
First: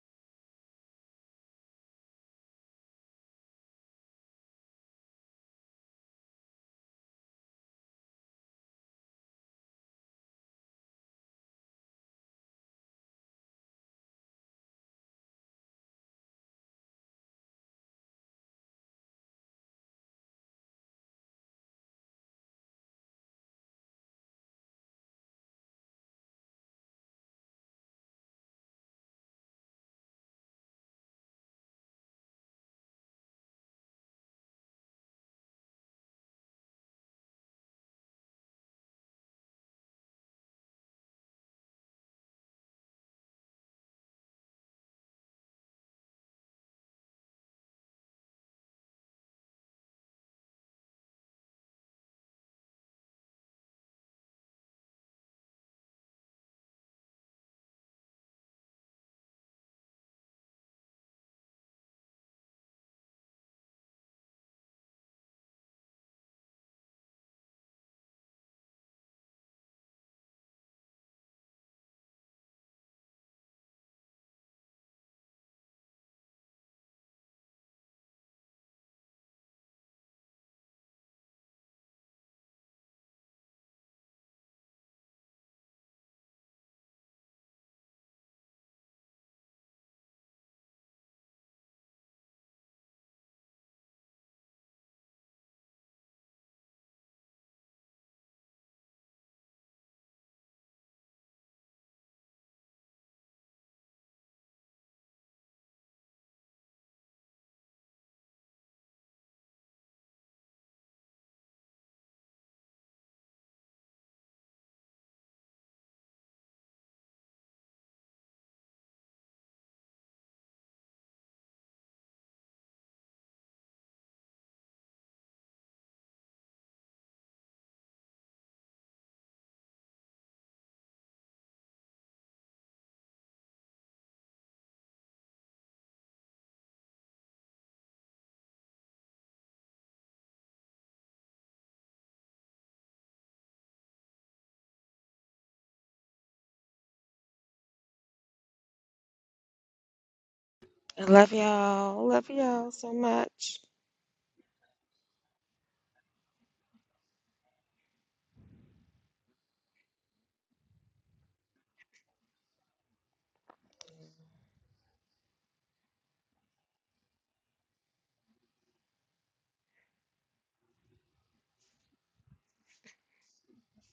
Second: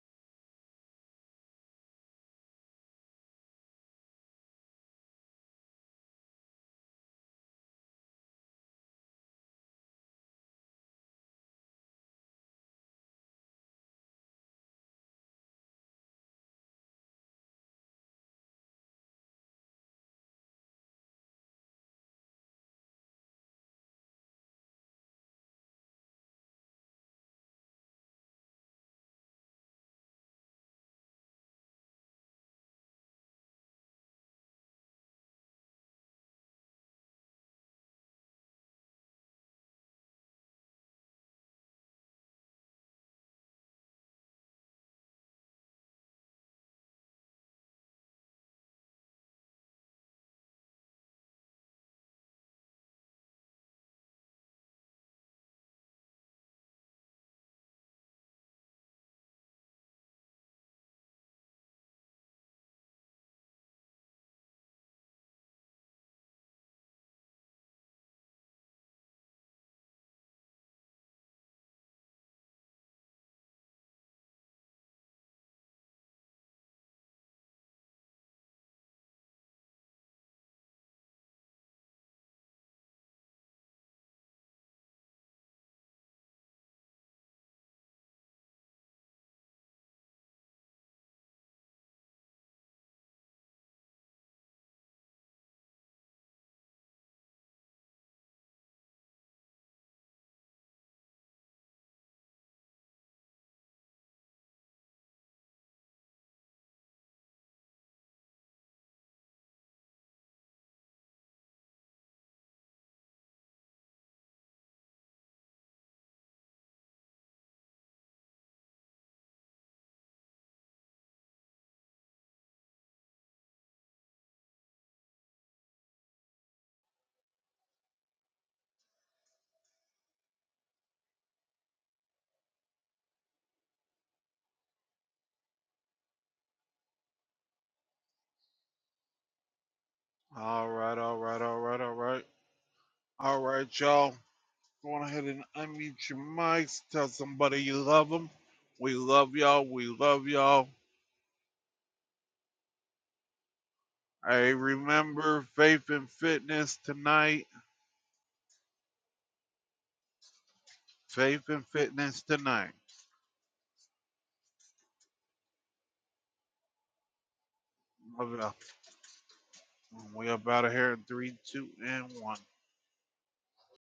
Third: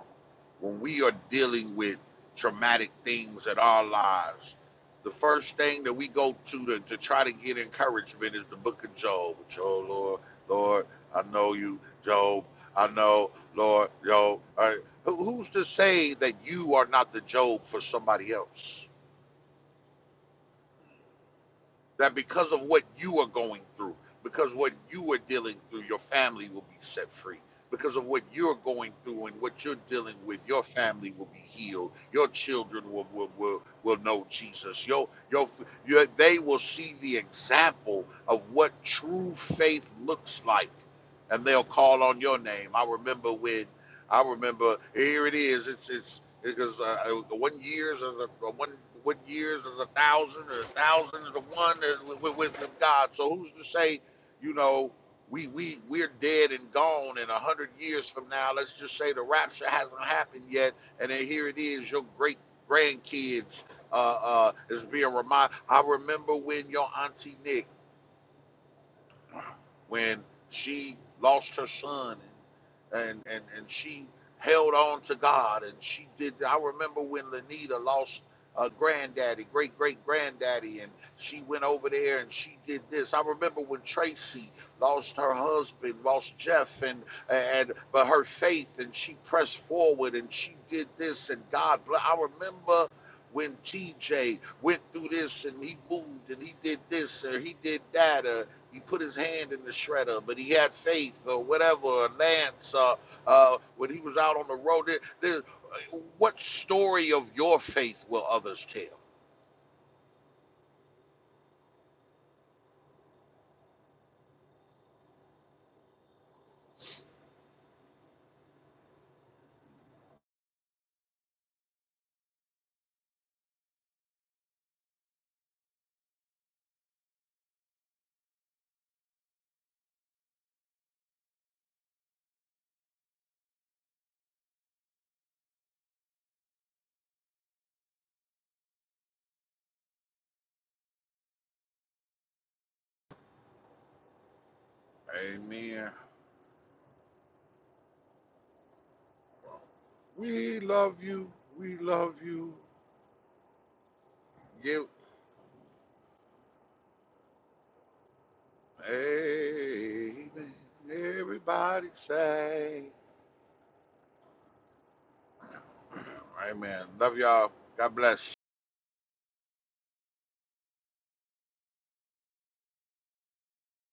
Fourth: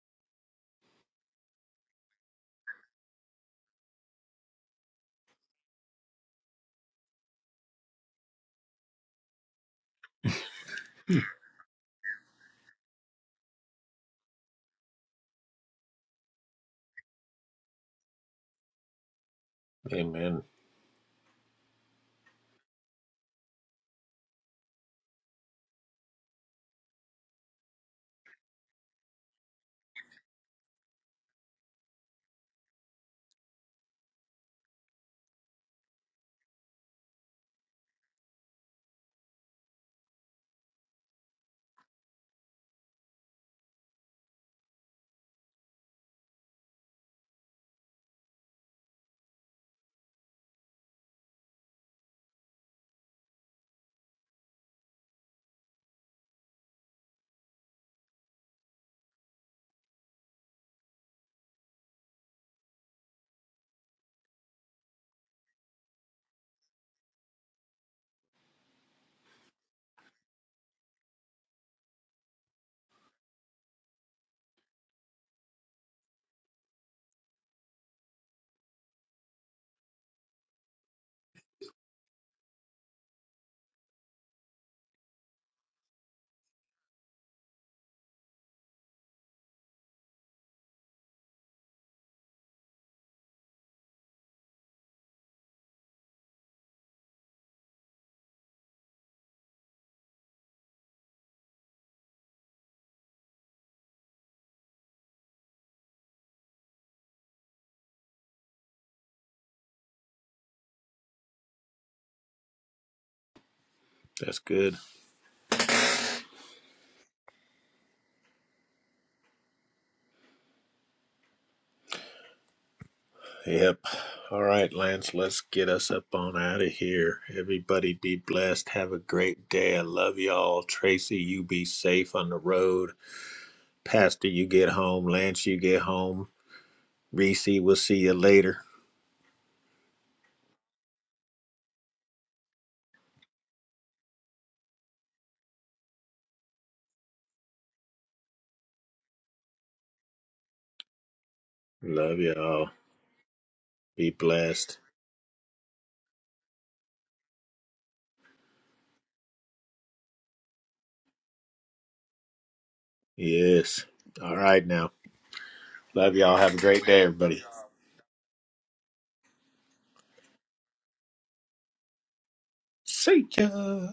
Speaker 4: when we are dealing with traumatic things in our lives the first thing that we go to to, to try to get encouragement is the book of job job lord lord i know you job i know lord job All right. Who- who's to say that you are not the job for somebody else
Speaker 2: Amen.
Speaker 4: that because of what you are going through, because what you are dealing through, your family will be set free. Because of what you're going through and what you're dealing with, your family will be healed. Your children will will, will, will know Jesus. Your, your, your, they will see the example of what true faith looks like, and they'll call on your name. I remember when, I remember here it is. It's it's because uh, uh, one years is a uh, one one years is a thousand, or a thousand is a one uh, with, with, with God. So who's to say, you know, we we we're dead and gone in a hundred years from now? Let's just say the rapture hasn't happened yet, and then here it is, your great grandkids uh, uh, is being reminded. I remember when your auntie Nick when she lost her son and and and she held on to God and she did I remember when Lenita lost a granddaddy, great great granddaddy, and she went over there and she did this. I remember when Tracy lost her husband, lost Jeff, and and but her faith and she pressed forward and she did this and God bless. I remember when TJ went through this and he moved and he did this and he did that. or. He put his hand in the shredder, but he had faith or whatever, or Lance, uh, uh, when he was out on the road. There, there, what story of your faith will others tell?
Speaker 2: That's good. Yep. All right, Lance, let's get us up on out of here. Everybody be blessed. Have a great day. I love y'all. Tracy, you be safe on the road. Pastor, you get home. Lance, you get home. Reese, we'll see you later.
Speaker 3: All right, all right, all right, all right. All right, y'all. Go on ahead and
Speaker 4: Amen.
Speaker 3: unmute your mics. Tell somebody you love them. We love y'all. We love
Speaker 4: We
Speaker 3: y'all.
Speaker 4: love
Speaker 1: I
Speaker 4: you.
Speaker 1: love
Speaker 4: We
Speaker 1: y'all.
Speaker 4: love
Speaker 2: Love
Speaker 1: Love
Speaker 4: you.
Speaker 2: y'all.
Speaker 1: y'all so much.
Speaker 2: Be
Speaker 3: I
Speaker 2: blessed.
Speaker 4: Give,
Speaker 3: remember Faith and Fitness tonight.
Speaker 4: amen.
Speaker 3: Faith and
Speaker 4: Everybody
Speaker 3: Fitness tonight.
Speaker 4: say,
Speaker 2: Yes. All right, now. Love y'all.
Speaker 4: [CLEARS THROAT]
Speaker 2: Have a
Speaker 4: Amen.
Speaker 2: great day,
Speaker 4: Love
Speaker 2: everybody.
Speaker 4: y'all. God bless.
Speaker 3: Love it. up. We up out of here in three, two, and one.
Speaker 2: See ya.